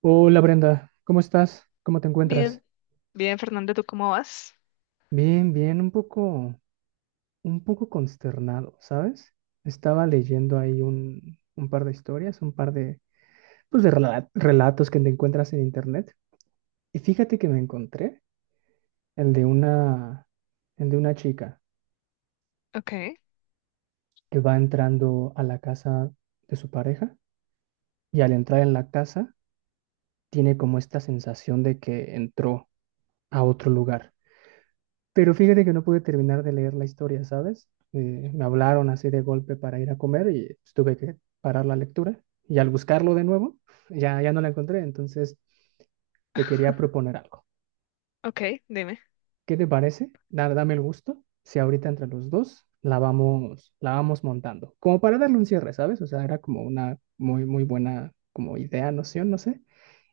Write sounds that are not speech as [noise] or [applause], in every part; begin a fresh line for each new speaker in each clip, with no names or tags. Hola Brenda, ¿cómo estás? ¿Cómo te
Bien,
encuentras?
bien, Fernando, ¿tú cómo vas?
Bien, bien, un poco consternado, ¿sabes? Estaba leyendo ahí un par de historias, un par de relatos que te encuentras en internet. Y fíjate que me encontré el de una, el de una chica
Ok.
que va entrando a la casa de su pareja y al entrar en la casa tiene como esta sensación de que entró a otro lugar. Pero fíjate que no pude terminar de leer la historia, ¿sabes? Me hablaron así de golpe para ir a comer y pues, tuve que parar la lectura. Y al buscarlo de nuevo, ya no la encontré. Entonces te quería
[laughs]
proponer algo.
Ok, dime.
¿Qué te parece? Dame el gusto. Si ahorita entre los dos la vamos montando. Como para darle un cierre, ¿sabes? O sea, era como una muy, muy buena como idea, noción, no sé.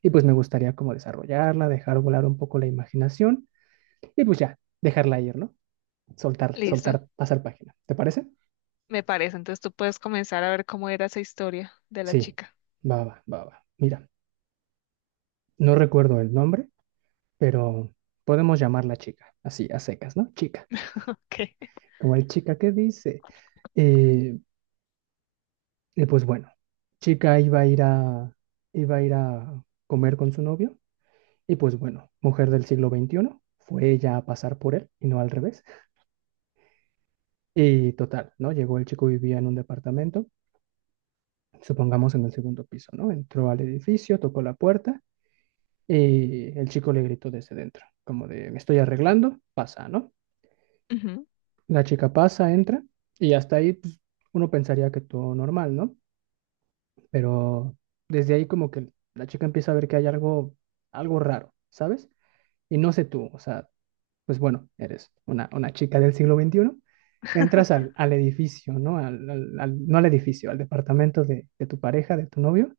Y pues me gustaría como desarrollarla, dejar volar un poco la imaginación y pues ya, dejarla ir, ¿no? Soltar,
Listo,
soltar, pasar página. ¿Te parece?
me parece. Entonces tú puedes comenzar a ver cómo era esa historia de la
Sí,
chica.
va, va, va, va. Mira, no recuerdo el nombre, pero podemos llamarla chica, así, a secas, ¿no? Chica.
Ok.
Como el chica que dice. Eh, y pues bueno, chica iba a ir a comer con su novio. Y pues bueno, mujer del siglo XXI, fue ella a pasar por él y no al revés. Y total, ¿no? Llegó el chico, vivía en un departamento, supongamos en el segundo piso, ¿no? Entró al edificio, tocó la puerta. Y el chico le gritó desde dentro, como de, me estoy arreglando, pasa, ¿no?
Ujú.
La chica pasa, entra, y hasta ahí pues, uno pensaría que todo normal, ¿no? Pero desde ahí como que la chica empieza a ver que hay algo, algo raro, ¿sabes? Y no sé tú, o sea, pues bueno, eres una chica del siglo XXI, entras al no al edificio, al departamento de tu pareja, de tu novio,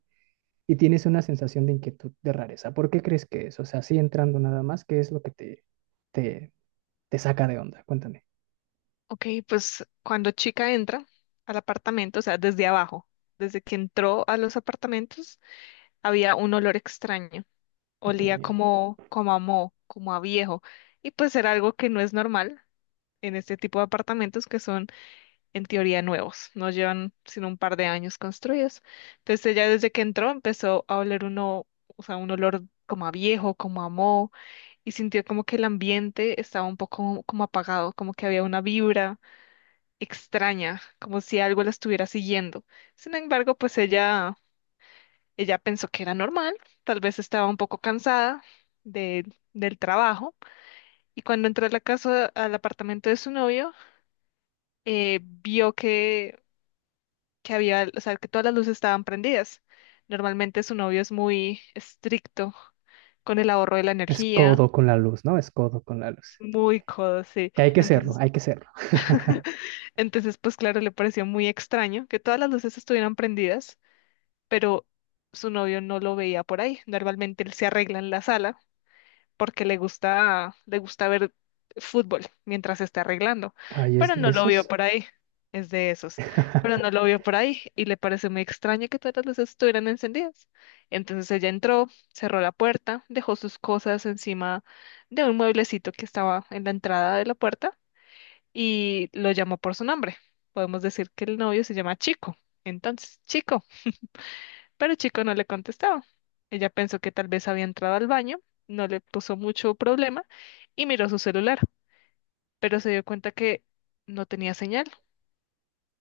y tienes una sensación de inquietud, de rareza. ¿Por qué crees que es? O sea, así entrando nada más, ¿qué es lo que te, te saca de onda? Cuéntame.
Ok, pues cuando chica entra al apartamento, o sea, desde abajo, desde que entró a los apartamentos, había un olor extraño.
Ok.
Olía como, como a moho, como a viejo. Y pues era algo que no es normal en este tipo de apartamentos que son en teoría nuevos, no llevan sino un par de años construidos. Entonces ella desde que entró empezó a oler uno, o sea, un olor como a viejo, como a moho, y sintió como que el ambiente estaba un poco como apagado, como que había una vibra extraña, como si algo la estuviera siguiendo. Sin embargo, pues ella pensó que era normal, tal vez estaba un poco cansada de, del trabajo, y cuando entró a la casa, al apartamento de su novio, vio que había, o sea, que todas las luces estaban prendidas. Normalmente su novio es muy estricto con el ahorro de la
Es
energía,
codo con la luz, ¿no? Es codo con la luz.
muy codo, sí.
Que hay que serlo,
Entonces,
hay que serlo.
[laughs]
[laughs]
entonces, pues claro, le pareció muy extraño que todas las luces estuvieran prendidas, pero su novio no lo veía por ahí. Normalmente él se arregla en la sala porque le gusta ver fútbol mientras se está arreglando,
Ay, es
pero
de
no lo vio
esos.
por ahí, es de esos, pero no lo
[laughs]
vio por ahí y le pareció muy extraño que todas las luces estuvieran encendidas. Entonces ella entró, cerró la puerta, dejó sus cosas encima de un mueblecito que estaba en la entrada de la puerta y lo llamó por su nombre. Podemos decir que el novio se llama Chico. Entonces, Chico. Pero el chico no le contestaba. Ella pensó que tal vez había entrado al baño, no le puso mucho problema y miró su celular, pero se dio cuenta que no tenía señal.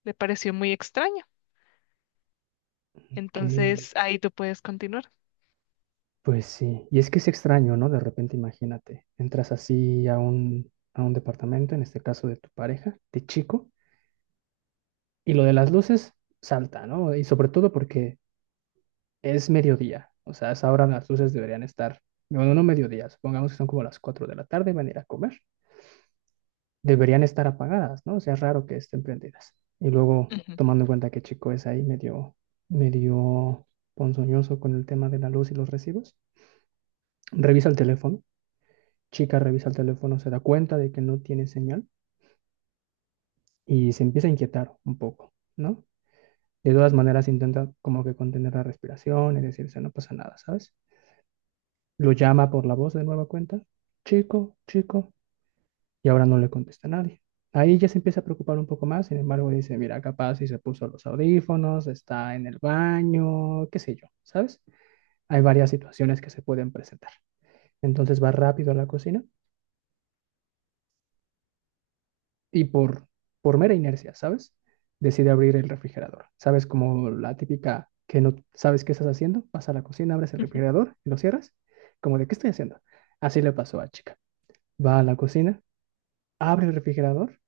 Le pareció muy extraño.
Que,
Entonces ahí tú puedes continuar.
pues sí. Y es que es extraño, ¿no? De repente, imagínate, entras así a a un departamento, en este caso de tu pareja, de chico, y lo de las luces salta, ¿no? Y sobre todo porque es mediodía, o sea, a esa hora las luces deberían estar, bueno, no mediodía, supongamos que son como las 4 de la tarde, van a ir a comer, deberían estar apagadas, ¿no? O sea, es raro que estén prendidas. Y luego,
Ujú,
tomando en cuenta que Chico es ahí medio, medio ponzoñoso con el tema de la luz y los recibos, revisa el teléfono, Chica revisa el teléfono, se da cuenta de que no tiene señal y se empieza a inquietar un poco, ¿no? De todas maneras intenta como que contener la respiración y decirse, no pasa nada, ¿sabes? Lo llama por la voz de nueva cuenta, chico, chico, y ahora no le contesta a nadie. Ahí ya se empieza a preocupar un poco más, sin embargo dice, mira, capaz si se puso los audífonos, está en el baño, qué sé yo, ¿sabes? Hay varias situaciones que se pueden presentar. Entonces va rápido a la cocina y por mera inercia, ¿sabes? Decide abrir el refrigerador. ¿Sabes como la típica que no sabes qué estás haciendo? Vas a la cocina, abres el
ujú,
refrigerador y lo cierras. Como de, ¿qué estoy haciendo? Así le pasó a Chica. Va a la cocina, abre el refrigerador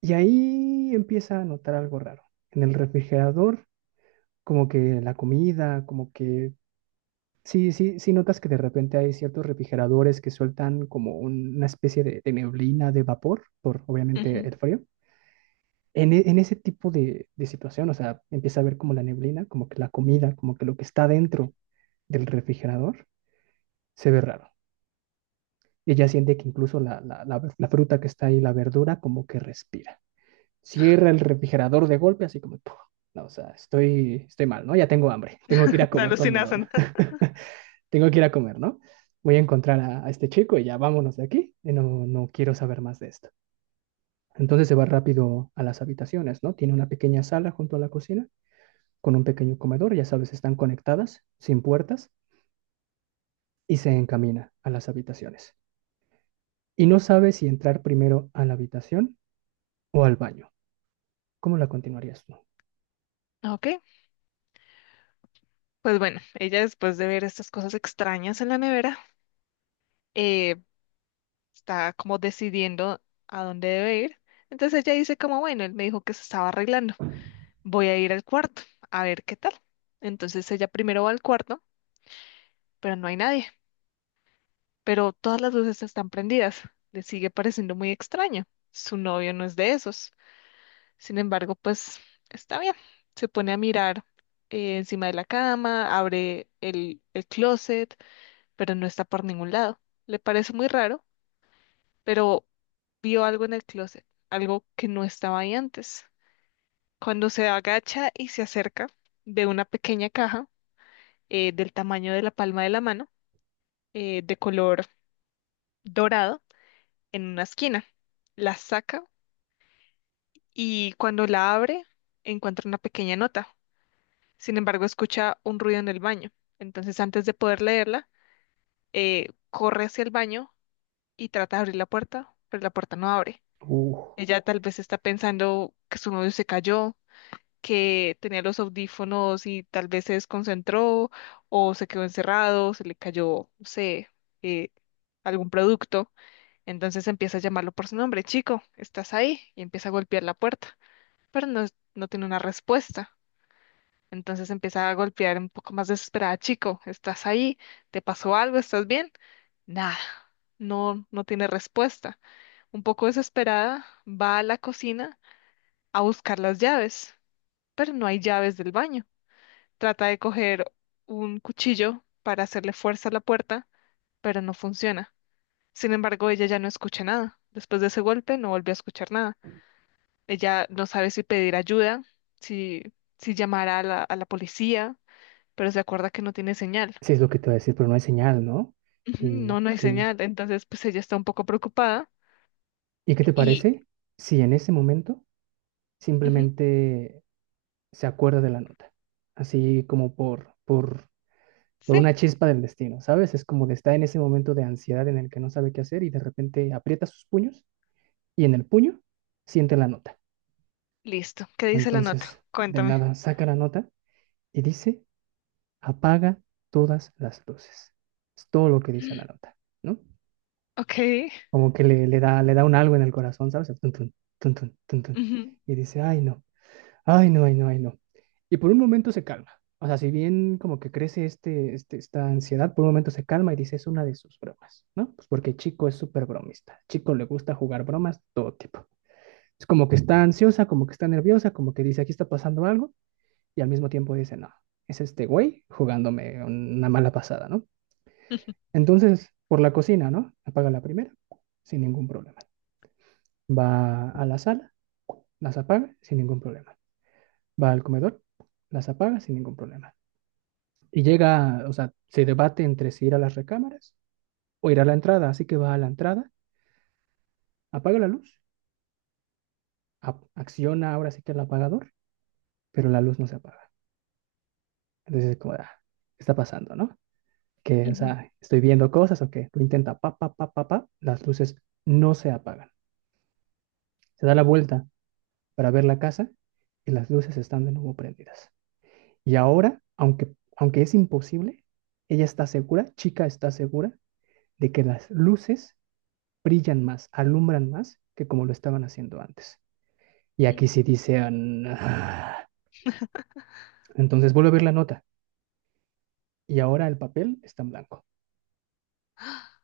y ahí empieza a notar algo raro. En el refrigerador, como que la comida, como que... Sí, sí, sí notas que de repente hay ciertos refrigeradores que sueltan como una especie de neblina, de vapor, por obviamente
ujú.
el frío. En ese tipo de situación, o sea, empieza a ver como la neblina, como que la comida, como que lo que está dentro del refrigerador se ve raro. Y ella siente que incluso la fruta que está ahí, la verdura, como que respira. Cierra el refrigerador de golpe, así como, "Puf, no, o sea, estoy mal, ¿no? Ya tengo hambre, [laughs] tengo que ir a
[laughs] Te
comer con mi
alucinas, ¿no?
novia, [laughs] tengo que ir a comer, ¿no? Voy a encontrar a este chico y ya vámonos de aquí, y no, no quiero saber más de esto. Entonces se va rápido a las habitaciones, ¿no? Tiene una pequeña sala junto a la cocina, con un pequeño comedor, ya sabes, están conectadas, sin puertas, y se encamina a las habitaciones. Y no sabe si entrar primero a la habitación o al baño. ¿Cómo la continuarías tú?
Ok, pues bueno, ella después de ver estas cosas extrañas en la nevera, eh, está como decidiendo a dónde debe ir. Entonces ella dice como, bueno, él me dijo que se estaba arreglando. Voy a ir al cuarto a ver qué tal. Entonces ella primero va al cuarto, pero no hay nadie, pero todas las luces están prendidas. Le sigue pareciendo muy extraño. Su novio no es de esos. Sin embargo, pues está bien. Se pone a mirar encima de la cama, abre el closet, pero no está por ningún lado. Le parece muy raro, pero vio algo en el closet, algo que no estaba ahí antes. Cuando se agacha y se acerca, ve una pequeña caja del tamaño de la palma de la mano, de color dorado, en una esquina. La saca y cuando la abre encuentra una pequeña nota. Sin embargo, escucha un ruido en el baño. Entonces, antes de poder leerla, corre hacia el baño y trata de abrir la puerta, pero la puerta no abre.
Uf,
Ella tal vez está pensando que su novio se cayó, que tenía los audífonos y tal vez se desconcentró o se quedó encerrado, se le cayó, no sé, eh, algún producto. Entonces empieza a llamarlo por su nombre, chico, ¿estás ahí? Y empieza a golpear la puerta, pero no, no tiene una respuesta. Entonces empieza a golpear un poco más desesperada, chico, ¿estás ahí? ¿Te pasó algo? ¿Estás bien? Nada, no, no tiene respuesta. Un poco desesperada, va a la cocina a buscar las llaves, pero no hay llaves del baño. Trata de coger un cuchillo para hacerle fuerza a la puerta, pero no funciona. Sin embargo, ella ya no escucha nada. Después de ese golpe, no volvió a escuchar nada. Ella no sabe si pedir ayuda, si, si llamar a la policía, pero se acuerda que no tiene señal.
sí, es lo que te voy a decir, pero no hay señal, ¿no?
Ujú.
¿Y
No, no hay
qué,
señal. Entonces, pues ella está un poco preocupada
qué te
y...
parece si en ese momento
Ujú.
simplemente se acuerda de la nota? Así como por
Sí,
una chispa del destino, ¿sabes? Es como que está en ese momento de ansiedad en el que no sabe qué hacer y de repente aprieta sus puños y en el puño siente la nota.
listo. ¿Qué dice la nota?
Entonces, de
Cuéntame.
nada, saca la nota y dice, apaga todas las luces. Es todo lo que dice la nota, ¿no?
Ok.
Como que le da un algo en el corazón, ¿sabes? Tun, tun, tun, tun, tun, tun.
Ujú,
Y dice, ay no, ay no, ay no, ay no. Y por un momento se calma. O sea, si bien como que crece esta ansiedad, por un momento se calma y dice, es una de sus bromas, ¿no? Pues porque Chico es súper bromista. Chico le gusta jugar bromas todo tipo. Es como que está ansiosa, como que está nerviosa, como que dice, aquí está pasando algo, y al mismo tiempo dice, no, es este güey jugándome una mala pasada, ¿no? Entonces, por la cocina, ¿no? Apaga la primera, sin ningún problema. Va a la sala, las apaga sin ningún problema. Va al comedor, las apaga sin ningún problema. Y llega, o sea, se debate entre si ir a las recámaras o ir a la entrada. Así que va a la entrada, apaga la luz, acciona ahora sí que el apagador, pero la luz no se apaga. Entonces es como, ah, ¿qué está pasando, no? Que, o
ujú.
sea, estoy viendo cosas o qué. Lo intenta, pa, pa, pa, pa, pa, las luces no se apagan. Se da la vuelta para ver la casa y las luces están de nuevo prendidas. Y ahora, aunque es imposible, ella está segura, chica está segura, de que las luces brillan más, alumbran más que como lo estaban haciendo antes. Y aquí sí dice, ah, nah. Entonces vuelve a ver la nota y ahora el papel está en blanco.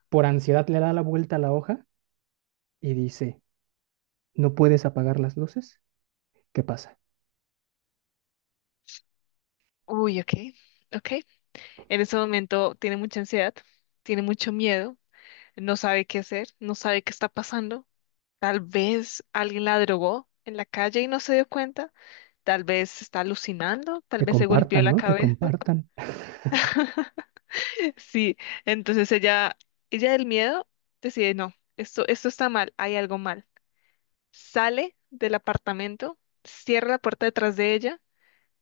Por ansiedad le da la vuelta a la hoja y dice, ¿no puedes apagar las luces? ¿Qué pasa?
Uy, ok. Ok. En ese momento tiene mucha ansiedad, tiene mucho miedo, no sabe qué hacer, no sabe qué está pasando. Tal vez alguien la drogó en la calle y no se dio cuenta. Tal vez está alucinando, tal
Que
vez se golpeó
compartan,
la
¿no? Que
cabeza.
compartan.
[laughs] Sí, entonces ella del miedo decide, no, esto está mal, hay algo mal. Sale del apartamento, cierra la puerta detrás de ella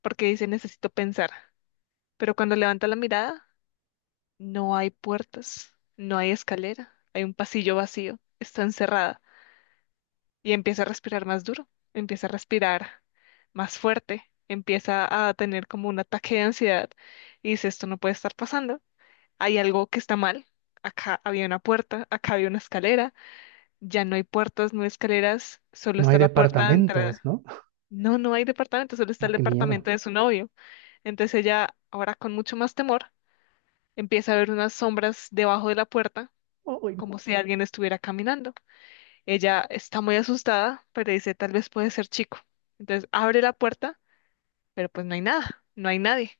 porque dice, necesito pensar. Pero cuando levanta la mirada, no hay puertas, no hay escalera, hay un pasillo vacío, está encerrada. Y empieza a respirar más duro, empieza a respirar más fuerte, empieza a tener como un ataque de ansiedad y dice, esto no puede estar pasando, hay algo que está mal, acá había una puerta, acá había una escalera, ya no hay puertas, no hay escaleras, solo
No hay
está la puerta de
departamentos,
entrada.
¿no?
No, no hay departamento, solo está
No,
el
qué miedo.
departamento de su novio. Entonces ella, ahora con mucho más temor, empieza a ver unas sombras debajo de la puerta,
Ay,
como si alguien estuviera caminando. Ella está muy asustada, pero dice, tal vez puede ser chico. Entonces abre la puerta, pero pues no hay nada, no hay nadie.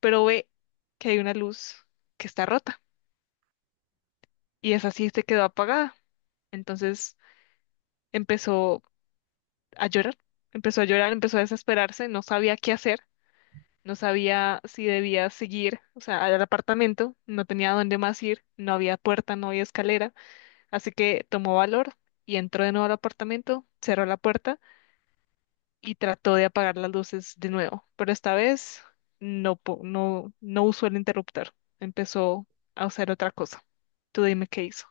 Pero ve que hay una luz que está rota y esa sí se quedó apagada. Entonces empezó a llorar, empezó a llorar, empezó a desesperarse, no sabía qué hacer, no sabía si debía seguir, o sea, al apartamento, no tenía dónde más ir, no había puerta, no había escalera, así que tomó valor y entró de nuevo al apartamento, cerró la puerta y trató de apagar las luces de nuevo, pero esta vez no, po- no, no usó el interruptor, empezó a usar otra cosa. Tú dime qué hizo.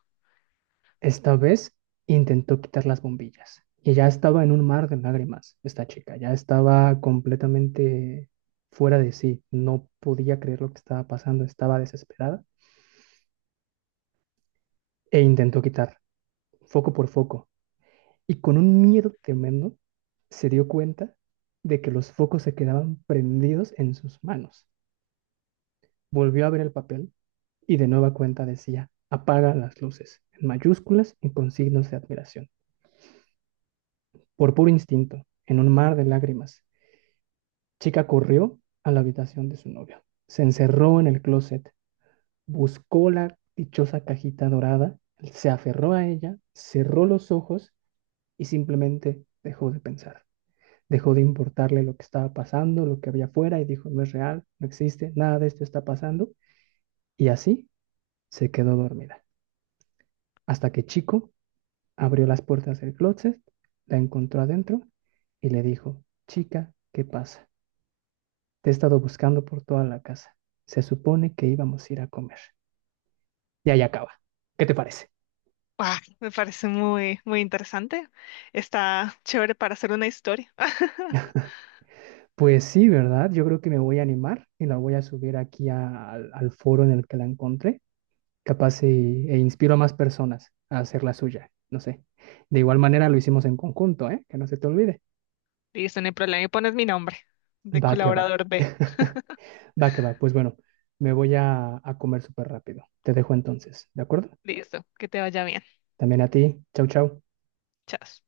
esta vez intentó quitar las bombillas y ya estaba en un mar de lágrimas esta chica, ya estaba completamente fuera de sí, no podía creer lo que estaba pasando, estaba desesperada e intentó quitar foco por foco y con un miedo tremendo se dio cuenta de que los focos se quedaban prendidos en sus manos. Volvió a ver el papel y de nueva cuenta decía, apaga las luces, en mayúsculas y con signos de admiración. Por puro instinto, en un mar de lágrimas, Chica corrió a la habitación de su novio, se encerró en el closet, buscó la dichosa cajita dorada, se aferró a ella, cerró los ojos y simplemente dejó de pensar. Dejó de importarle lo que estaba pasando, lo que había afuera y dijo, no es real, no existe, nada de esto está pasando. Y así se quedó dormida, hasta que Chico abrió las puertas del closet, la encontró adentro y le dijo, chica, ¿qué pasa? Te he estado buscando por toda la casa. Se supone que íbamos a ir a comer. Y ahí acaba. ¿Qué te parece?
Ah, me parece muy, muy interesante. Está chévere para hacer una historia. [laughs]
Pues sí, ¿verdad? Yo creo que me voy a animar y la voy a subir aquí al al foro en el que la encontré. Capaz inspiro a más personas a hacer la suya. No sé. De igual manera lo hicimos en conjunto, ¿eh? Que no se te olvide.
Listo, no hay problema. Y pones mi nombre de
Va que va.
colaborador B.
[laughs] Va que va. Pues bueno, me voy a comer súper rápido. Te dejo entonces, ¿de acuerdo?
Listo, que te vaya bien.
También a ti. Chau, chau.
Chao.